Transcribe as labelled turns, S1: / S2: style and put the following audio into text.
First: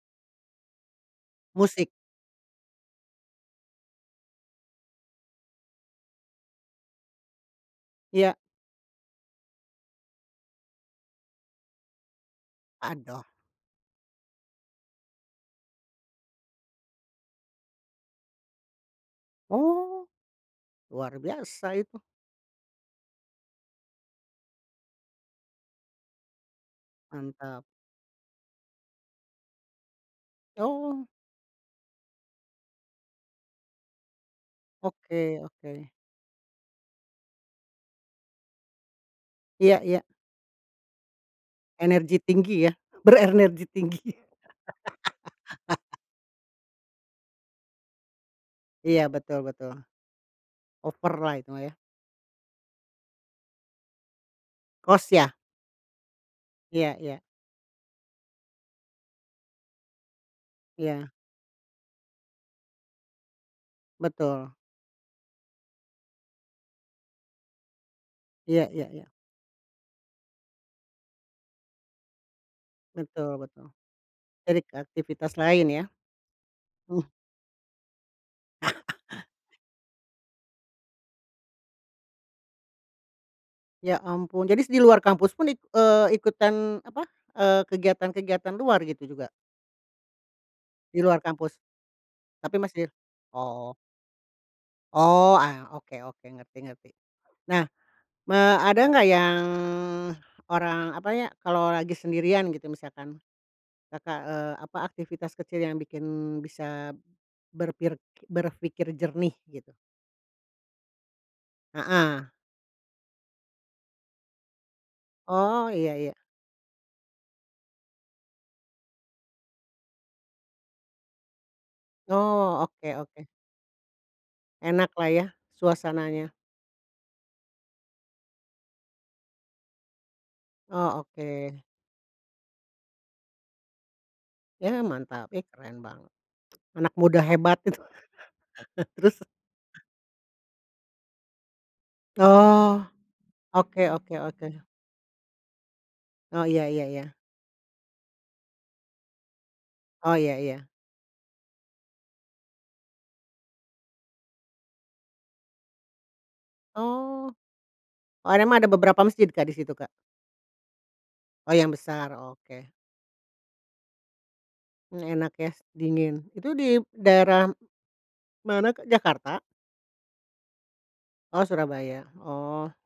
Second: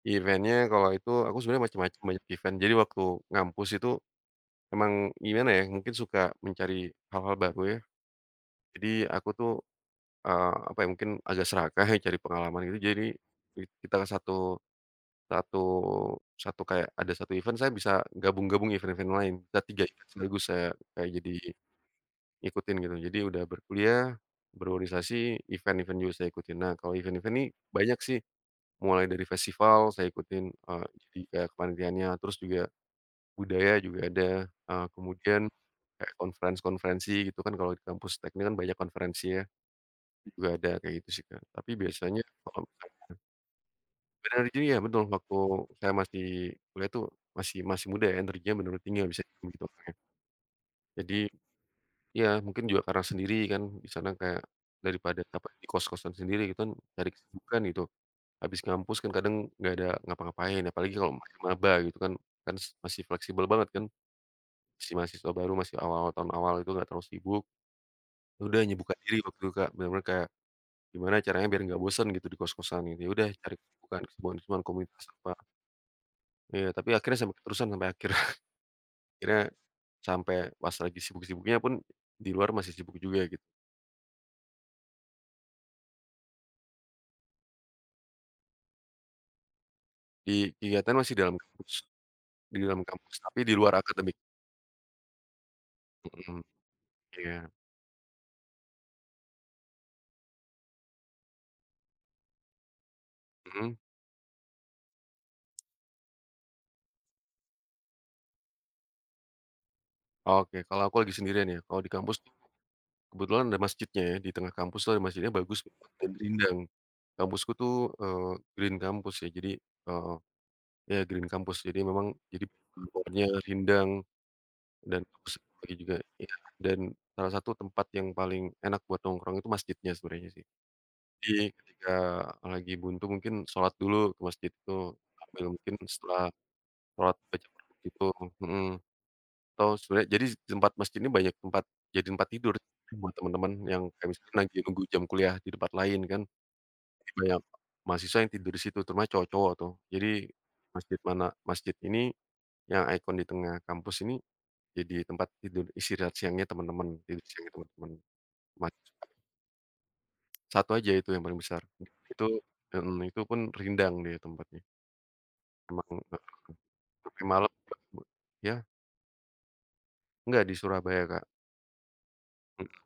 S1: Event-nya kalau itu aku sebenarnya
S2: Musik?
S1: macem-macem banyak event. Jadi waktu ngampus itu, emang gimana, ya, mungkin suka mencari hal-hal baru, ya.
S2: Iya.
S1: Jadi aku, tuh, eee, apa, ya, mungkin agak serakah, ya, cari pengalaman gitu jadi,
S2: Aduh.
S1: kita ke satu satu satu kayak ada 1 event saya bisa gabung-gabung event-event lain, nah 3 event
S2: Oh,
S1: sekaligus saya kayak
S2: luar
S1: jadi,
S2: biasa itu.
S1: ngikutin gitu. Jadi udah berkuliah, berorganisasi event-event juga saya ikutin. Nah kalau event-event nih
S2: Mantap.
S1: banyak sih, mulai dari festival saya ikutin, eee,
S2: Oh.
S1: jadi kayak kepanitiannya terus juga, budaya juga ada, eee,
S2: Oke
S1: kemudian,
S2: oke.
S1: kayak conference konferensi gitu, kan, kalau di kampus teknik, kan, banyak konferensinya.
S2: Iya iya.
S1: Juga ada kayak gitu, sih, Kak, tapi
S2: Energi
S1: biasanya.
S2: tinggi ya,
S1: [unintelligible]
S2: berenergi tinggi.
S1: Berenerginya betul waktu saya masih kuliah itu masih masih muda energinya menurutinya
S2: Iya
S1: nggak bisa.
S2: betul betul.
S1: [unintelligible] Jadi
S2: Over-lah itu mah ya.
S1: iya, mungkin juga karena sendiri, kan, di sana kayak,
S2: Kos
S1: daripada
S2: ya?
S1: capek di kos-kosan sendiri kita, kan,
S2: Iya
S1: cari
S2: iya.
S1: kesibukan gitu. Habis ngampus, kan, kadang nggak ada ngapa-ngapain apalagi
S2: Iya.
S1: kalau masih maba gitu, kan kan, s masih fleksibel banget, kan.
S2: Betul.
S1: Masih mahasiswa baru, masih awal tahun awal itu nggak terlalu sibuk. Ya, udah
S2: Iya iya
S1: nyibukan
S2: iya.
S1: diri waktu itu Kak, bener-bener kayak, gimana caranya biar nggak bosen gitu di kos-kosan gitu, ya, udah
S2: Betul
S1: cari
S2: betul.
S1: kesibukan kesibukan
S2: Jadi
S1: kesibukan,
S2: ke
S1: komunitas
S2: aktivitas
S1: apa.
S2: lain ya.
S1: Iya tapi
S2: Hmm.
S1: akhirnya sampai keterusan sampai akhir akhirnya, sampe pas lagi sibuk-sibuknya pun di luar masih sibuk juga gitu.
S2: Ya ampun, jadi di luar kampus pun it eee, ikutan apa, eee, kegiatan-kegiatan luar gitu juga?
S1: Di kegiatan
S2: Di
S1: masih
S2: luar
S1: dalam
S2: kampus?
S1: kampus,
S2: Tapi
S1: di dalam
S2: masih?
S1: kampus tapi di
S2: Oh.
S1: luar akademik.
S2: Oh, ah, oke oke,
S1: Mhm.
S2: ngerti ngerti.
S1: Iya.
S2: Nah, eee, ada nggak yang orang apa, ya, kalau lagi sendirian gitu misalkan,
S1: Mhm.
S2: Kakak, eee, apa aktivitas kecil yang bikin bisa berpir berpikir jernih gitu?
S1: Oke kalau aku lagi sendirian, ya. Kalau di kampus, tuh,
S2: Heeh.
S1: kebetulan ada masjidnya, ya, di tengah kampuslah masjidnya bagus
S2: Oh,
S1: gitu
S2: iya
S1: dan
S2: iya.
S1: rindang. Kampusku, tuh, eee, Green kampus, ya, jadi, eee, ya, Green kampus jadi memang jadi
S2: Oh, oke
S1: pohon-pohonnya
S2: oke.
S1: rindang, dan
S2: Enaklah ya
S1: bagus [unintelligible] juga
S2: suasananya.
S1: iya. Dan salah satu tempat yang paling enak buat nongkrong itu masjidnya sebenarnya, sih.
S2: Oh,
S1: Jadi
S2: oke.
S1: ketika lagi buntu mungkin sholat dulu ke masjid
S2: Ya
S1: itu
S2: mantap, ih,
S1: sambil mungkin
S2: keren banget.
S1: setelah,
S2: Anak
S1: sholat
S2: muda
S1: baca
S2: hebat
S1: [unintelligible]
S2: itu.
S1: gitu, mhm.
S2: Terus?
S1: Atau sebenarnya jadi tempat masjid ini banyak tempat jadi tempat tidur
S2: Oh,
S1: buat teman-teman yang
S2: oke
S1: kayak
S2: oke
S1: misalnya lagi
S2: oke.
S1: nunggu jam kuliah di tempat lain, kan,
S2: Oh, iya iya iya iya.
S1: banyak mahasiswa yang tidur di situ, terutama cowok-cowok, tuh.
S2: Oh,
S1: Jadi,
S2: iya iya.
S1: masjid mana masjid ini, yang icon di tengah kampus ini, jadi tempat tidur istirahat siangnya teman-teman, tidur
S2: Oh.
S1: siangnya teman-teman,
S2: Oh, Emang beberapa
S1: mahasiswa.
S2: masjid Kak di situ Kak.
S1: 1 aja itu yang paling
S2: Oh,
S1: besar
S2: yang besar
S1: itu
S2: oke.
S1: hmm, itu pun rindang dia tempatnya.
S2: Mmm, enak, ya,
S1: [unintelligible] Heeh,
S2: dingin itu di
S1: sampe
S2: daerah,
S1: malem. [unintelligible] Ya.
S2: mana Kak? Jakarta?
S1: Nggak, di Surabaya, Kak.
S2: Oh, Surabaya,
S1: Hmm.
S2: oh.